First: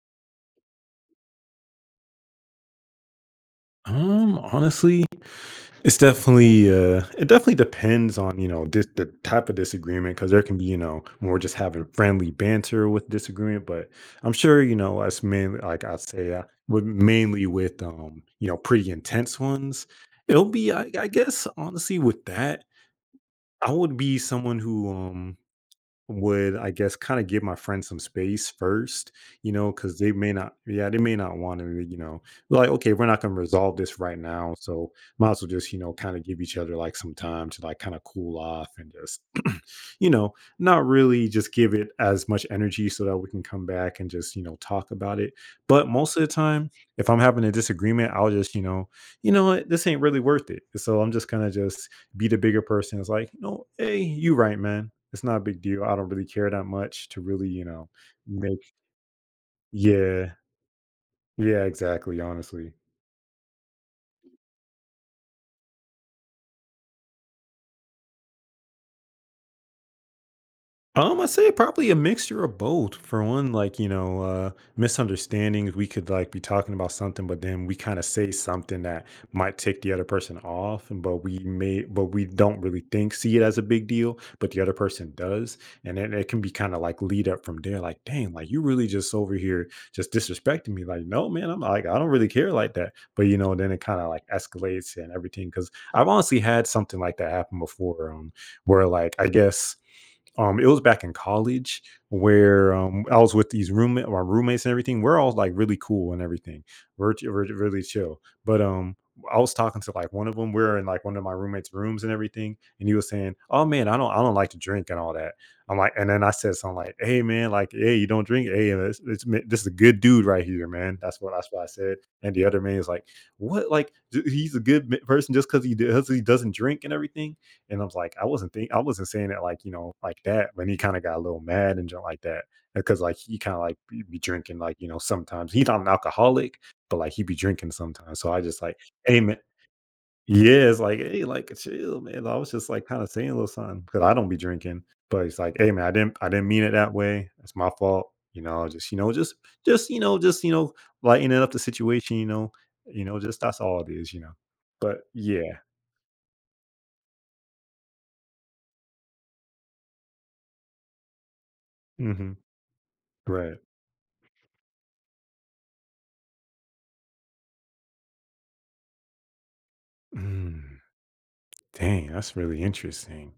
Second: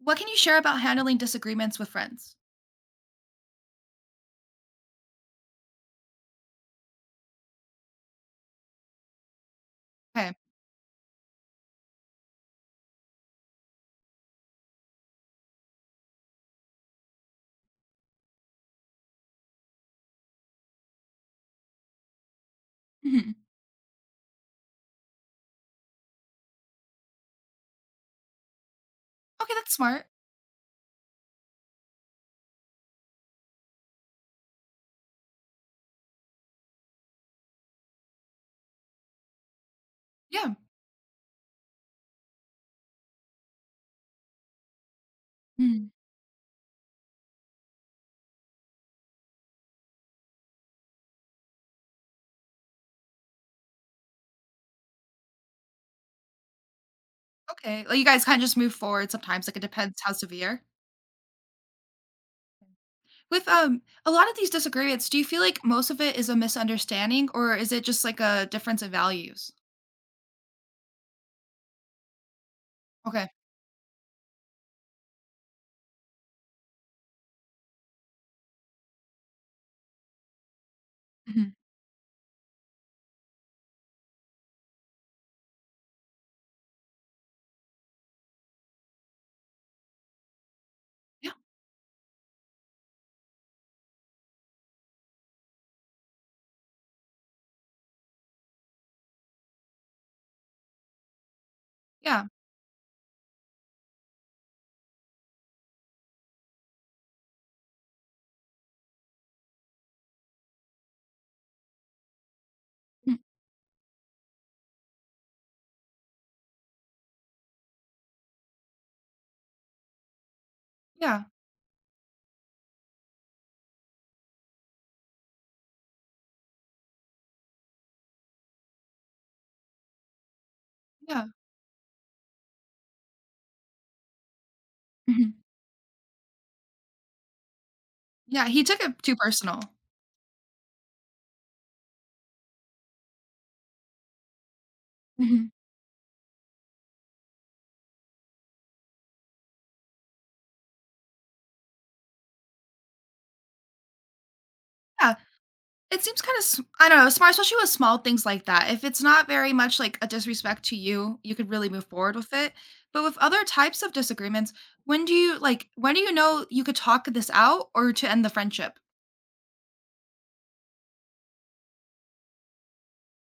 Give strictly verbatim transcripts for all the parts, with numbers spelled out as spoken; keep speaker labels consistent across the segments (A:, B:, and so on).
A: What can you share about handling disagreements with friends?
B: Um, honestly, it's definitely uh it definitely depends on, you know, dis- the type of disagreement, because
A: Okay.
B: there can be, you know, more just having friendly banter with disagreement. But I'm sure, you know, us mainly, like, I'd say uh, with mainly with um, you know, pretty intense ones, it'll be I, I guess honestly, with that,
A: Mhm.
B: I would be someone who um would, I guess, kind of give my friends some space first, you
A: Okay,
B: know,
A: that's
B: because
A: smart.
B: they may not, yeah, they may not want to, you know, like, okay, we're not going to resolve this right now. So might as well just, you know, kind of give each other like some time to like kind of cool off and just, you know,
A: Yeah.
B: not really just give it as much energy, so that we can come back and just, you know, talk about it. But
A: Mm.
B: most of the time, if I'm having a disagreement, I'll just, you know, you know what, this ain't really worth it. So I'm just kind of just, be the bigger person. It's like, no, hey, you right, man. It's not a big deal. I don't really care that much to really, you
A: Okay.
B: know,
A: Like you guys kinda just
B: make,
A: move forward sometimes, like, it depends how
B: yeah,
A: severe.
B: yeah, exactly, honestly.
A: With, um, a lot of these disagreements, do you feel like most of it is a misunderstanding, or is it just, like, a difference in values?
B: Um, I'd say probably a mixture of both. For
A: Okay.
B: one, like, you know, uh, misunderstandings, we could like be talking about something, but then we kind of say something that might tick the other person off, and but we
A: Mhm.
B: may, but we don't really think, see it as a big deal, but the other person does. And then it can be kind of like lead up from there, like, dang, like you really just over here just disrespecting me. Like, no,
A: Yeah,
B: man, I'm like, I don't really care like that. But, you know, then it kind of like escalates and everything. Cause I've honestly had something like that happen before, um, where, like, I guess, um, it was back in college
A: yeah.
B: where, um, I was with these roommate my roommates and everything. We're all, like, really cool and everything. We're ch we're really chill, but, um, I was talking to, like, one of them. 'em. We're in, like, one of my roommate's rooms and everything, and he was
A: Mm.
B: saying, "Oh, man, I don't I don't like to drink and all that." I'm like, and then I said something like, "Hey, man, like, hey, you don't drink? Hey, this this ma this is a good dude right here, man." That's
A: Yeah,
B: what that's what I said, and the other man is like, "What? Like, j he's a good m person just 'cause he does he doesn't drink and everything?" And I was like, I wasn't think I wasn't saying it like, you know, like that. But he kind of got a
A: yeah.
B: little mad and junk like that. Because like he kind of like be be drinking, like, you know,
A: Mhm.
B: sometimes he's not an alcoholic, but like he be drinking sometimes. So I
A: Yeah,
B: just
A: he
B: like,
A: took it too
B: hey man,
A: personal.
B: yeah, it's like, hey, like chill, man. I was just like kind of saying a little something because I don't be drinking. But it's
A: Mhm.
B: like, hey man, I didn't I didn't mean it that way. It's my fault. You know, just you know, just just you know, just you know, lightening up the situation, you know, you know, just that's all it is, you know. But
A: Yeah.
B: yeah.
A: It seems kind of, I don't know, smart, especially with small things like that. If it's not very much like a disrespect to you, you could really move forward
B: Hmm.
A: with it. But with other
B: Right.
A: types of disagreements, when do you like, when do you know you could talk this out or to end the friendship?
B: Mm. Dang, that's really interesting.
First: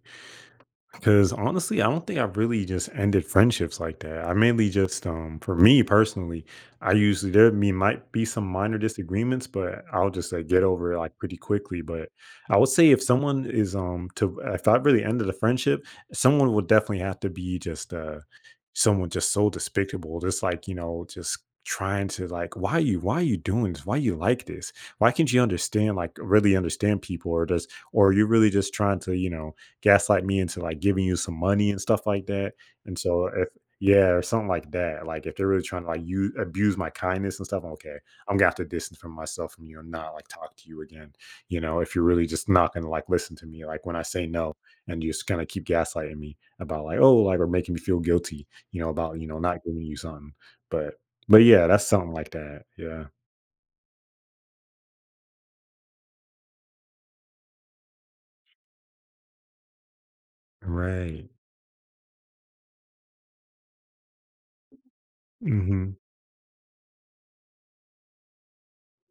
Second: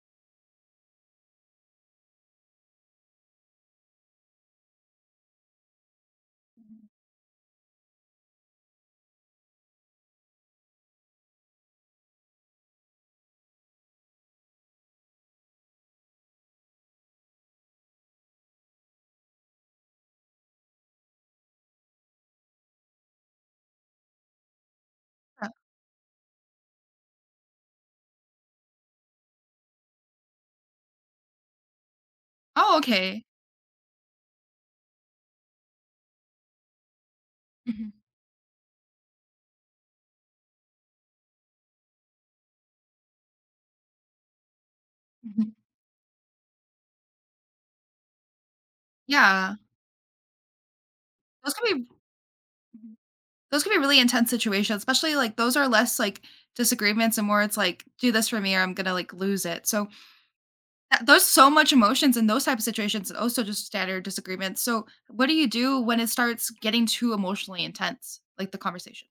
B: Because honestly, I don't think I've really just ended friendships like that. I mainly just, um, for me personally, I usually there me might be some minor disagreements, but I'll just like get over it like pretty quickly. But I would say if someone is um to if I really ended a friendship, someone would definitely have to be just uh someone just so despicable, just like, you know, just trying to like, why you, why are you doing this, why you like this, why can't you
A: Uh,
B: understand, like, really understand people, or just, or you're really just trying to, you know, gaslight me into, like, giving you some money and stuff like that,
A: Oh,
B: and
A: okay.
B: so if yeah, or something like that, like, if they're really trying to, like, u abuse my kindness and stuff,
A: Mhm,
B: okay, I'm gonna have to distance from myself from you and not, like, talk to you again, you know, if you're really just not gonna, like, listen to me, like, when I say no, and you just gonna
A: mhm.
B: keep gaslighting me about, like, oh, like, or making me feel guilty, you know, about, you know,
A: Yeah,
B: not giving you something, but but
A: those could
B: yeah,
A: be
B: that's something like that,
A: mm-hmm.
B: yeah.
A: those could be really intense situations, especially like those are less like disagreements and more it's like, do this for me or I'm gonna like lose it. So that there's
B: Right.
A: so much emotions in those type of situations and also just standard disagreements. So, what do you do
B: Mhm.
A: when it starts getting too emotionally intense, like the conversation?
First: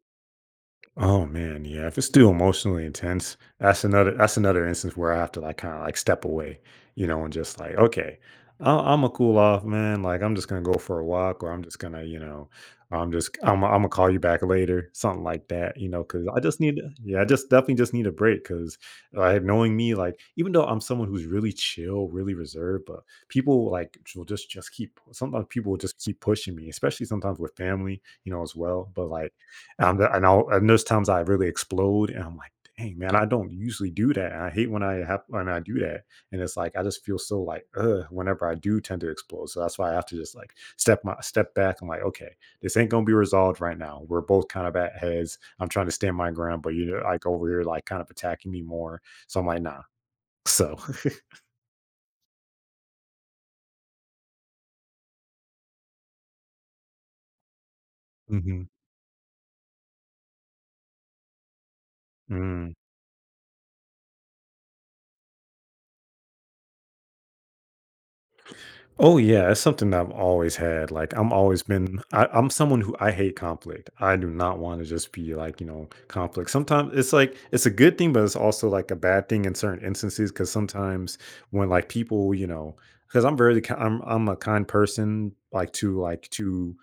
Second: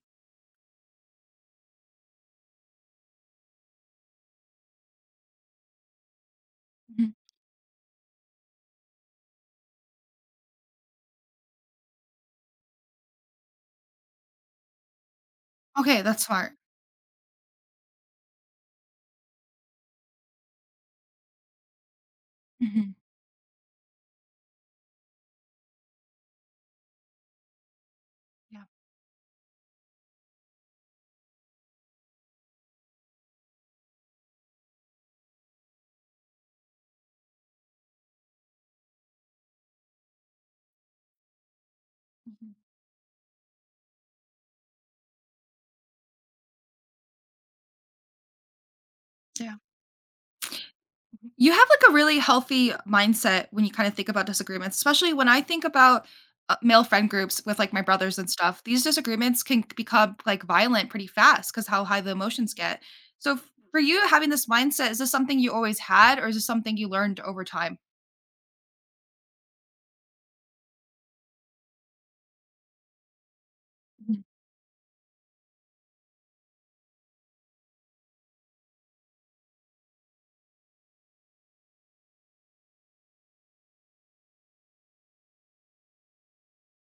B: Oh man, yeah. If it's too emotionally intense, that's another that's another instance where I have to like kind of like step away, you
A: Mhm.
B: know, and just like, okay, I'm, I'm gonna cool off, man. Like I'm just gonna go for a walk, or I'm just gonna, you know, I'm just I'm I'm gonna call you back later, something like that, you
A: Okay,
B: know,
A: that's
B: because I
A: smart.
B: just need, yeah, I just definitely just need a break, because like knowing me, like even though I'm someone who's really chill, really reserved,
A: Mhm.
B: but people like will just just keep, sometimes people will just keep pushing me, especially sometimes with family, you know, as
A: Yeah.
B: well, but like. And the and I'll, and there's times I really explode and I'm like, "Dang, man, I don't usually do that." And I hate when I have when I do that. And it's like I just feel so like, ugh, whenever I do tend to explode. So that's why I have to just like step my step back. I'm like, okay,
A: Mhm.
B: this ain't gonna be resolved right now. We're both kind of at heads. I'm trying to stand my ground, but you're like over here like kind of attacking me more. So I'm
A: Yeah.
B: like, nah. So
A: You have like a really healthy mindset when you kind of think about disagreements, especially when I think about uh, male friend groups with like my brothers and stuff.
B: mhm.
A: These disagreements can become like violent pretty fast because how high the emotions
B: Mm.
A: get. So, f- for you having this mindset, is this something you always had, or is this something you learned over time?
B: Oh yeah, it's something that I've always had. Like I'm always been I, I'm someone who, I hate conflict. I
A: Mhm.
B: do not want to just be like, you know, conflict. Sometimes it's like it's a good thing, but it's also like a bad thing in certain instances, because sometimes when like people, you know, because I'm very ki- I'm I'm a kind person, like to like to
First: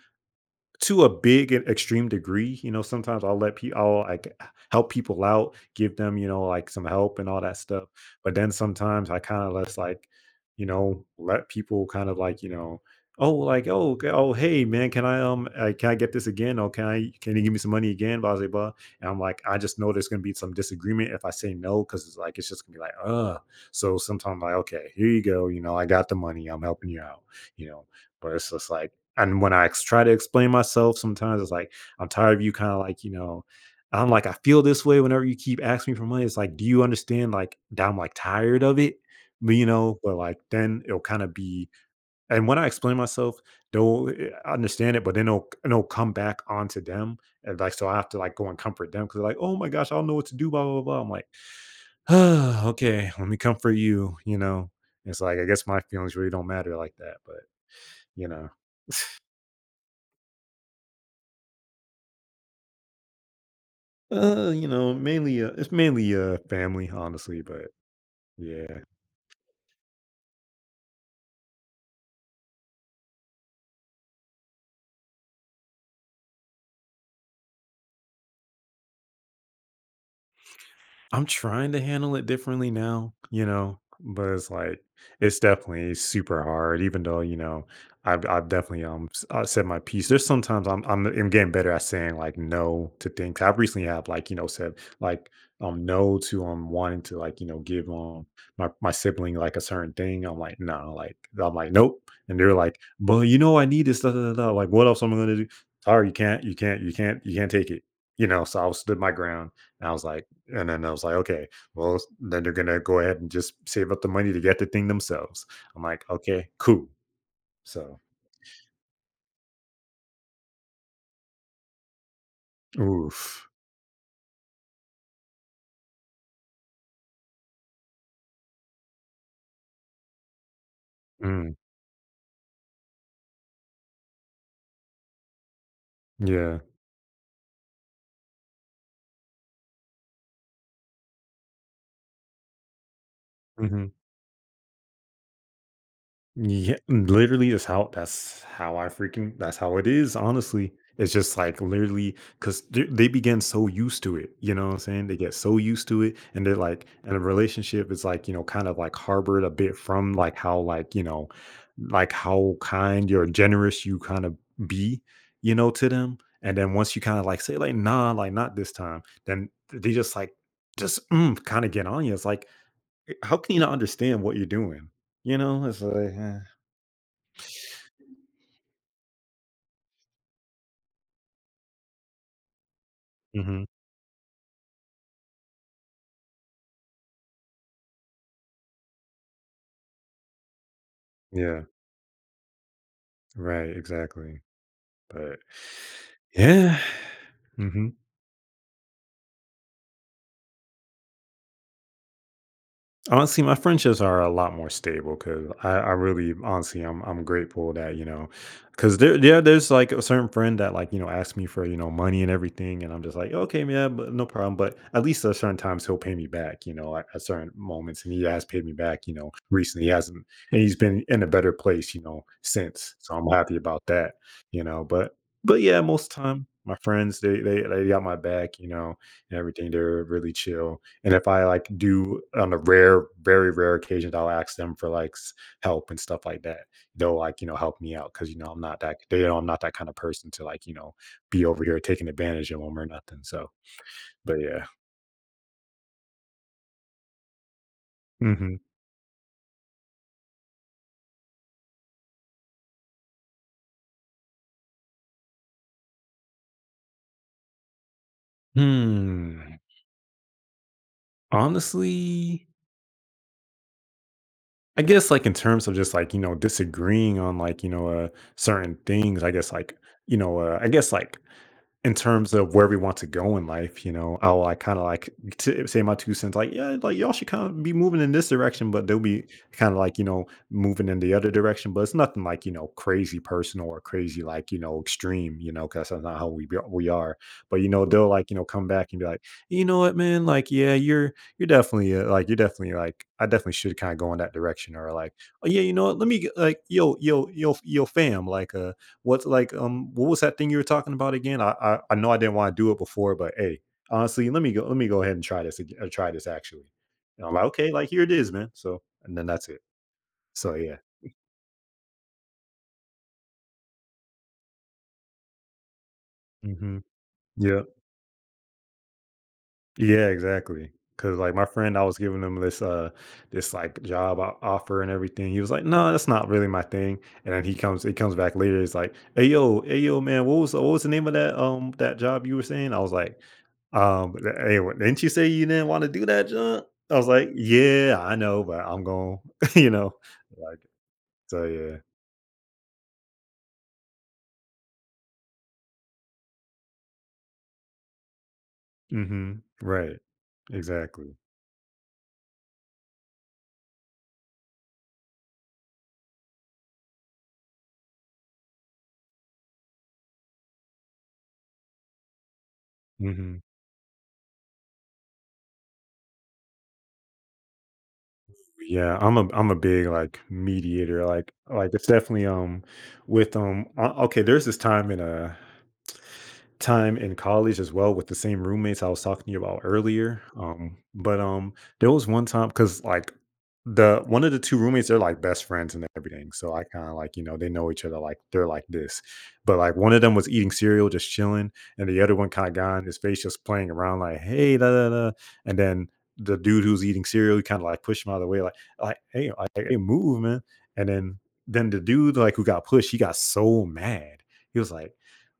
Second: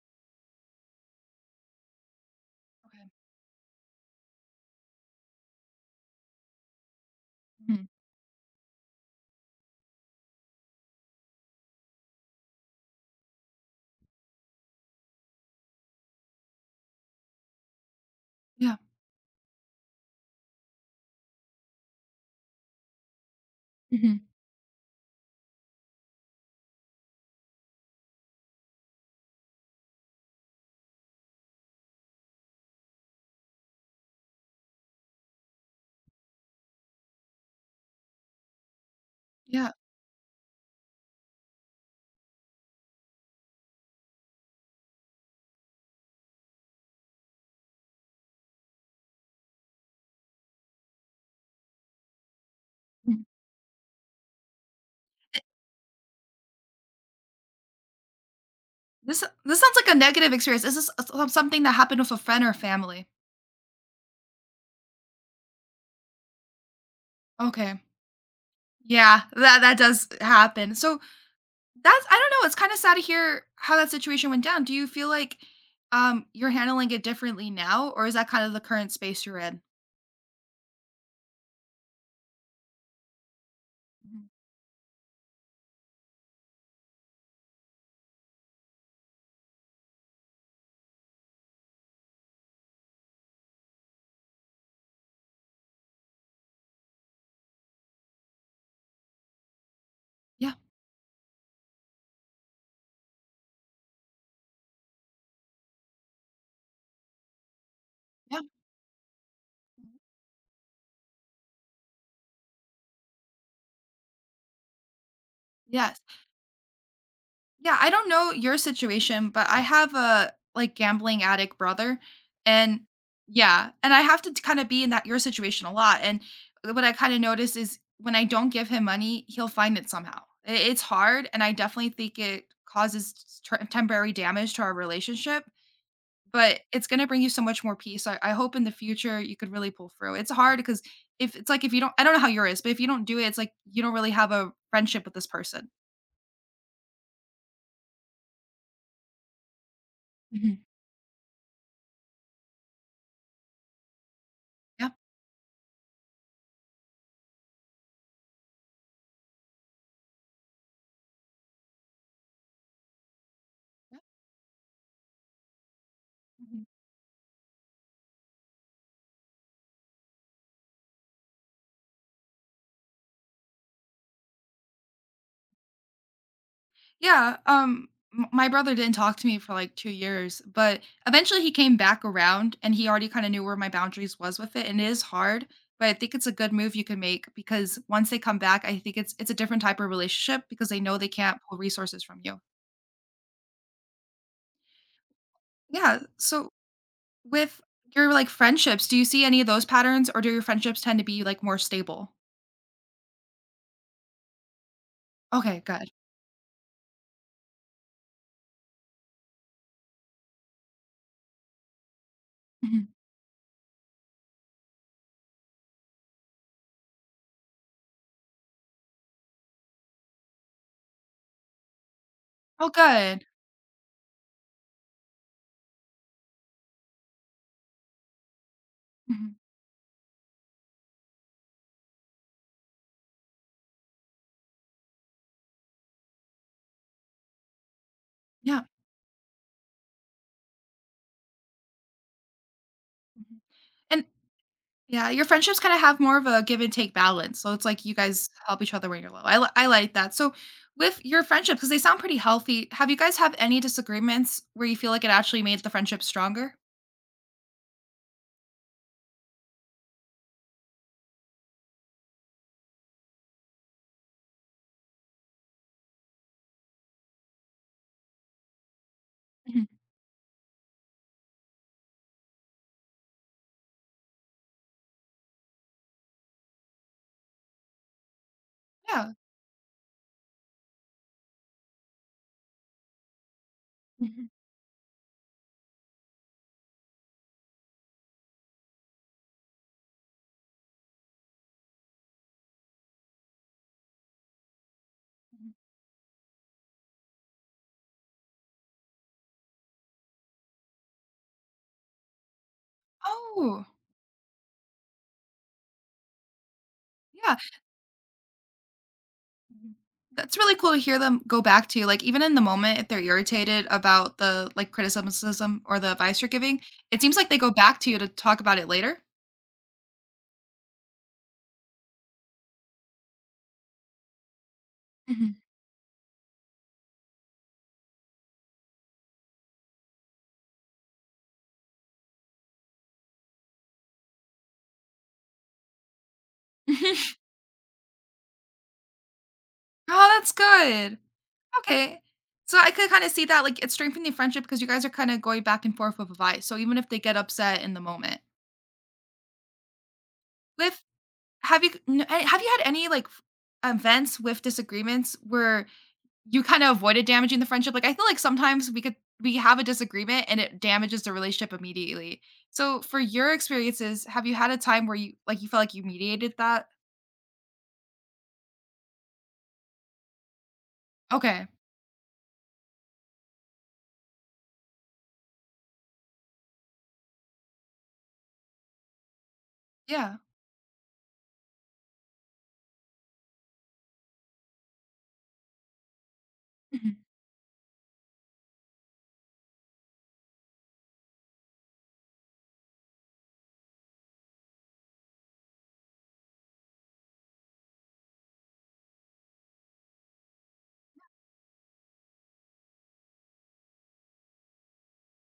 B: to a big and extreme degree, you know, sometimes I'll let people, I'll like help people out, give them, you know, like some help and all that stuff.
A: Okay.
B: But then sometimes I kind of let's like, you know, let people kind of like, you know, oh, like, oh, okay, oh, hey, man, can I, um, uh, can I get this again? Or can I, can you give me some money again? Blah, blah, blah.
A: Yeah.
B: And I'm like, I just know there's going to be some disagreement if I say no, cause it's like, it's just gonna be like, uh, so
A: Mhm.
B: sometimes I'm like, okay, here you go. You know, I got the money. I'm helping you out, you know, but it's just like, and when I ex- try to explain myself, sometimes it's like, I'm tired of you kind of like, you know, I'm like, I feel this way whenever you keep asking me for money. It's like, do you understand? Like, that I'm like tired of it, but you
A: Yeah.
B: know, but like, then it'll kind of be, and when I explain myself, they'll eh, understand it, but then it'll, it'll come back onto them. And like, so I have to like go and comfort them because they're like, oh my gosh, I don't know what to do, blah, blah, blah, blah. I'm like, okay,
A: Mm.
B: let me comfort you, you know. It's like
A: Eh,
B: I guess my feelings really don't matter like that, but you know.
A: this this sounds like a negative experience. Is this s s something that happened with a friend or family?
B: Uh, you know, mainly, uh, it's mainly, uh, family, honestly, but
A: Okay.
B: yeah.
A: Yeah, that that does happen. So, that's I don't know, it's kinda sad to hear how that situation went down. Do you feel like, um, you're handling it differently now, or is that kind of the current space you're in?
B: I'm trying to handle it differently now, you know,
A: Mhm.
B: but it's like it's definitely super hard. Even though, you know, I've I've definitely um s- uh, said my piece. There's sometimes I'm I'm I'm getting better at saying like no to things. I've recently have like, you know, said like um no to um wanting to like, you know, give um my my sibling like a certain thing. I'm
A: Yeah,
B: like no, like I'm like nope, and they're like, but you know I need this. Da, da, da, da. Like what else am I gonna do? Sorry, you can't, you can't, you can't, you can't take it. You
A: yeah,
B: know, so I stood my ground, and I was like, and then I was like, okay, well, then they're gonna go ahead and just save up the money to get the thing themselves. I'm
A: yeah.
B: like, okay, cool.
A: Yeah, I
B: So,
A: don't know your situation, but I have a like gambling addict brother, and
B: oof,
A: yeah, and I have to kind of be in that your situation a lot, and what I kind of notice is when I don't give him money, he'll find it somehow. I- It's hard, and I
B: mm,
A: definitely think it causes tr- temporary damage to our relationship,
B: yeah,
A: but it's going to bring you so much more peace. I, I hope in the future you could really pull through. It's hard because, if it's like if you don't, I don't know how yours is, but if you don't do it, it's like you
B: mhm.
A: don't really have a friendship with this person.
B: Yeah, literally that's how that's how I freaking that's how it is,
A: Mhm.
B: honestly. It's just like literally because they they begin so used to it, you know what I'm
A: Yeah.
B: saying? They get so used to it, and they're like, and a relationship is like, you know, kind of like harbored a bit from like how, like, you know, like how kind or generous you kind of be, you know, to them. And
A: Mm-hmm.
B: then once you kind of like say, like, nah, like, not this time, then they just like, just mm, kind of get on you. It's like, how can you not understand what you're doing? You know, it's like, eh.
A: Yeah, um, m my brother didn't talk to me for, like, two years, but eventually he came back around, and he already kinda knew where
B: Mhm.
A: my boundaries was with it, and it is hard, but I think it's a good move you can make because once they come back, I think it's it's a different type of relationship because they know they can't pull
B: Yeah.
A: resources from you.
B: Right. Exactly. But
A: Yeah, so
B: yeah.
A: with
B: Mhm.
A: your, like, friendships, do you see any of those patterns, or do your friendships tend to be, like, more stable?
B: Honestly, my friendships are a lot more stable because
A: Okay,
B: I, I
A: good.
B: really honestly I'm I'm grateful that you know because there yeah there's like a certain friend that like you know asks me for you know money and everything,
A: Mhm.
B: and I'm just like okay man but no problem, but at least at certain times he'll pay me back you know at, at certain moments, and he has paid me back you know recently he hasn't, and he's been in a better place you know
A: Oh,
B: since, so
A: good.
B: I'm happy about that you know but but yeah most time my friends they they they got my back you know
A: Mhm.
B: and everything, they're really chill. And if I like do on a rare, very rare occasions, I'll ask them for like s- help and stuff like that. They'll like, you know, help me out because, you know, I'm
A: Yeah,
B: not that, they know I'm not that kind of person to like, you know, be over here taking advantage of them or nothing.
A: mhm,
B: So,
A: and
B: but yeah.
A: yeah, your friendships kinda have more of a give and take balance, so it's like you guys
B: hmm
A: help each other when you're low. I li I like that. So, with your friendships, because they sound pretty healthy, have you guys have any disagreements where you feel like it actually made the friendship stronger?
B: Hmm. Honestly, I guess like in terms of just like, you know, disagreeing on like, you know, uh, certain things, I guess
A: Mhm.
B: like, you know, uh, I guess like in terms of where we want to go in life, you know, I'll like kind of like t- say my two cents, like, yeah, like y'all should kind of be moving in this direction, but they'll
A: Yeah.
B: be kind of like, you know, moving in the other direction. But it's nothing like, you know, crazy personal or crazy,
A: Mhm,
B: like, you know, extreme, you know, because that's not how we, be, we are. But, you know, they'll like, you know, come back and be like, you know what, man, like, yeah, you're, you're definitely uh, like, you're definitely like, I definitely should kind of go in that direction, or like, oh,
A: mhm.
B: yeah, you know what, let me get, like, yo, yo, yo, yo, fam, like, uh, what's like um what was that thing you were talking about again? I I, I know I didn't want to do it before, but hey,
A: Oh,
B: honestly, let me go let me go ahead and try this again, or try this actually. And I'm
A: yeah.
B: like, okay, like here it is, man. So and then that's it.
A: Mhm. That's
B: So
A: really cool
B: yeah.
A: to hear them go back to you, like, even in the moment, if they're irritated about the, like, criticism or the advice you're giving,
B: hmm
A: it seems like they go
B: Yeah.
A: back to you to talk about it later?
B: Yeah, exactly. Cause like my friend, I was giving him this uh this like job o- offer and everything.
A: Mhm.
B: He was like, "No, that's not really my thing." And then he comes, he comes back later. It's like, "Hey yo, hey yo, man, what was what was the name of that um that job you were saying?" I was like, "Um, th- hey, wh- didn't you say you didn't want to do that job?" I was like, "Yeah, I know, but I'm going, you know,
A: Oh, that's
B: like
A: good.
B: so yeah,
A: Okay. So I could kind of see that, like, it's strengthening friendship because you guys are kind of going back and forth with advice. So even if they get upset in the moment,
B: mm-hmm, right,
A: with
B: exactly."
A: have you n- a- have you had any like f- events with disagreements where you kind of avoided damaging the friendship? Like I feel like sometimes we could we have a disagreement and it damages the relationship immediately. So for your
B: Mm-hmm.
A: experiences, have you had a time where you like you felt like you mediated that?
B: Yeah, I'm a I'm a big like mediator. Like
A: Okay.
B: like it's definitely um with um o- okay, there's this time in a time in college as well with the same roommates I was talking to you about
A: Yeah.
B: earlier. Um, but um There was one time because like the one of the two roommates, they're like best friends and everything. So I kind
A: Mhm.
B: of like, you know, they know each other like they're like this. But like one of them was eating cereal, just chilling, and the other one kind of got in his face just playing around, like, hey, da da da. And then the dude who's eating cereal, kind of like pushed him out of the way, like like, hey, like, hey, move, man. And then then the dude like who got pushed, he got so mad. He was like,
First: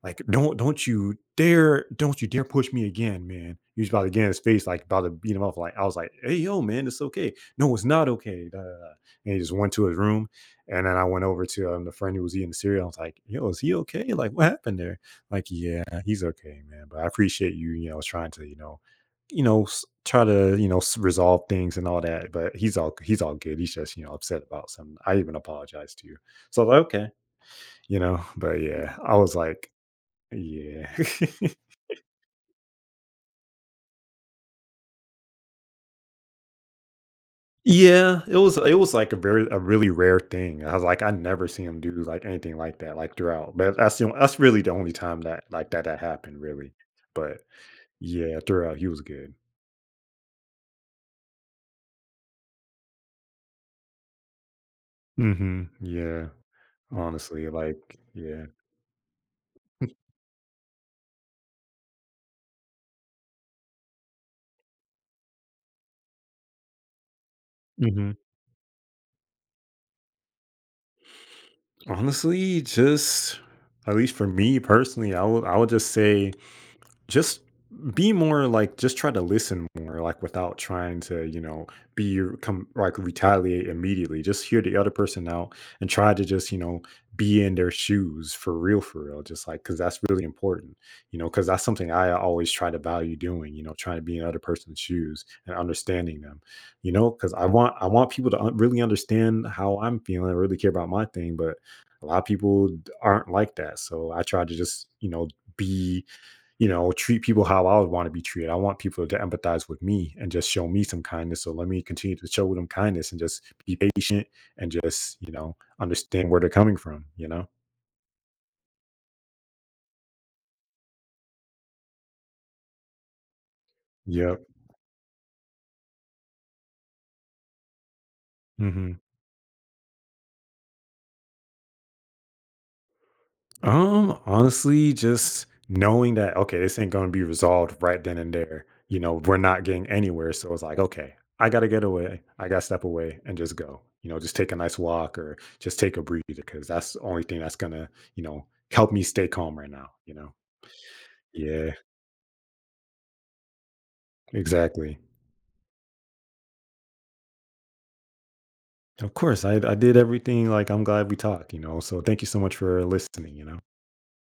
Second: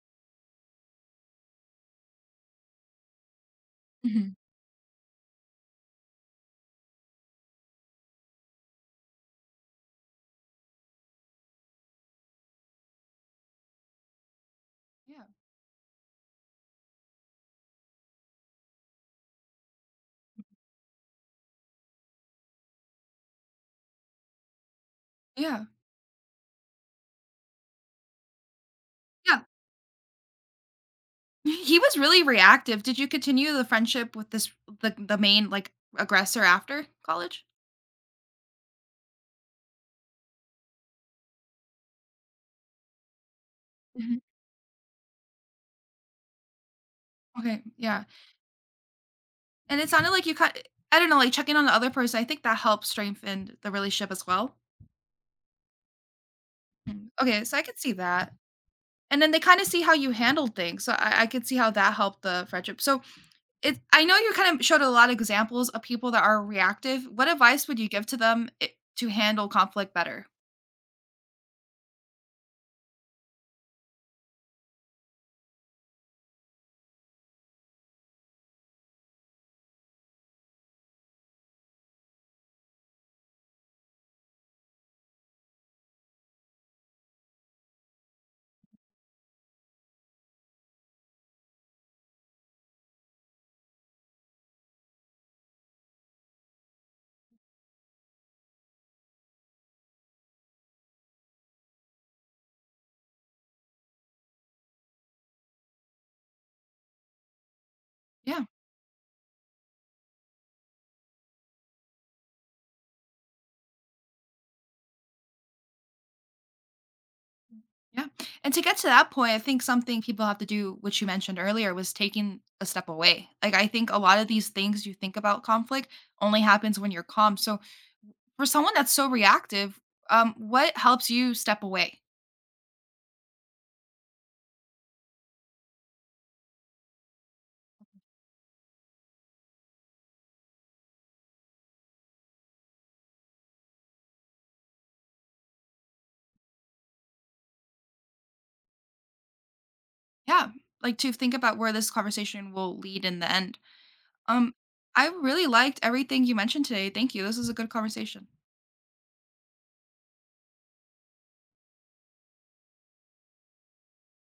B: like, don't don't you dare, don't you dare push me again, man. He was about to get in
A: Mhm.
B: his face, like about to beat him up. Like I was like, hey yo, man, it's okay. No, it's not okay. Da, da, da." And he just went to his room. And then I went over to um, the friend who was eating the cereal. I was like, yo, is he okay? Like, what happened there?
A: Yeah.
B: Like, yeah, he's okay, man. But I appreciate you, you know, trying to, you know, you know, s- try to, you know, s- resolve things and all that. But he's all he's all good. He's just, you know, upset about something. I even
A: Yeah.
B: apologized to you. So I was like, okay, you know, but yeah, I was
A: Yeah.
B: like, yeah.
A: He was really reactive. Did you continue the friendship with this the the main, like, aggressor after college?
B: Yeah, it was it was like a very a really rare thing. I was like, I never see him do like anything like that, like throughout. But that's the,
A: Mhm.
B: that's really the only time that like that that happened, really. But
A: Okay, yeah,
B: yeah, throughout he was good.
A: and it sounded like you cut. I don't know, like, checking on the other person, I think that helps strengthen the relationship as well.
B: hmm Yeah,
A: Mm. Okay,
B: honestly,
A: so I could see
B: like
A: that,
B: yeah.
A: and then they kinda see how you handled things, so I I could see how that helped the friendship. So, it I know you kind of showed a lot of examples of people that are reactive. What advice would you give
B: Mhm.
A: to them I to handle conflict better?
B: Honestly, just at least for me personally, I would I would just say just be more like just try to listen more like without trying to you know be come like retaliate immediately, just hear the other person out and try to just you know be in their shoes for real for real just like because that's really important, you know, because that's something I always try to value doing, you know, trying to be in other person's shoes and understanding them, you know, because i want I want people to un- really understand how I'm feeling, really care about my thing, but a lot of people aren't like that, so I try to just you know be you know, treat people how I would want to be
A: Yeah.
B: treated. I want people to empathize with me and just show me some kindness. So let me continue to show them kindness and just be patient and just, you know, understand where they're coming from, you know?
A: Yeah. And to get to that point, I think something people have to do, which you mentioned earlier, was taking a step away. Like I think a lot of
B: Yep.
A: these things you think about conflict only happens when you're calm. So for someone that's
B: hmm
A: so reactive, um, what helps you step away?
B: Um, honestly, just knowing that, okay, this ain't going to be resolved right then and there. You know, we're not getting anywhere. So it's like, okay, I got to get away. I got to step away and just go, you know, just take a nice walk or just take a breather because that's the only thing that's going to, you know, help me stay calm right now, you know?
A: Yeah. Like to think about where
B: Yeah.
A: this conversation will lead in the end. Um,
B: Exactly.
A: I really liked everything you mentioned today. Thank you. This was a good conversation.
B: Of course, I I did everything, like, I'm glad we talked, you know, so thank you so much for listening, you know?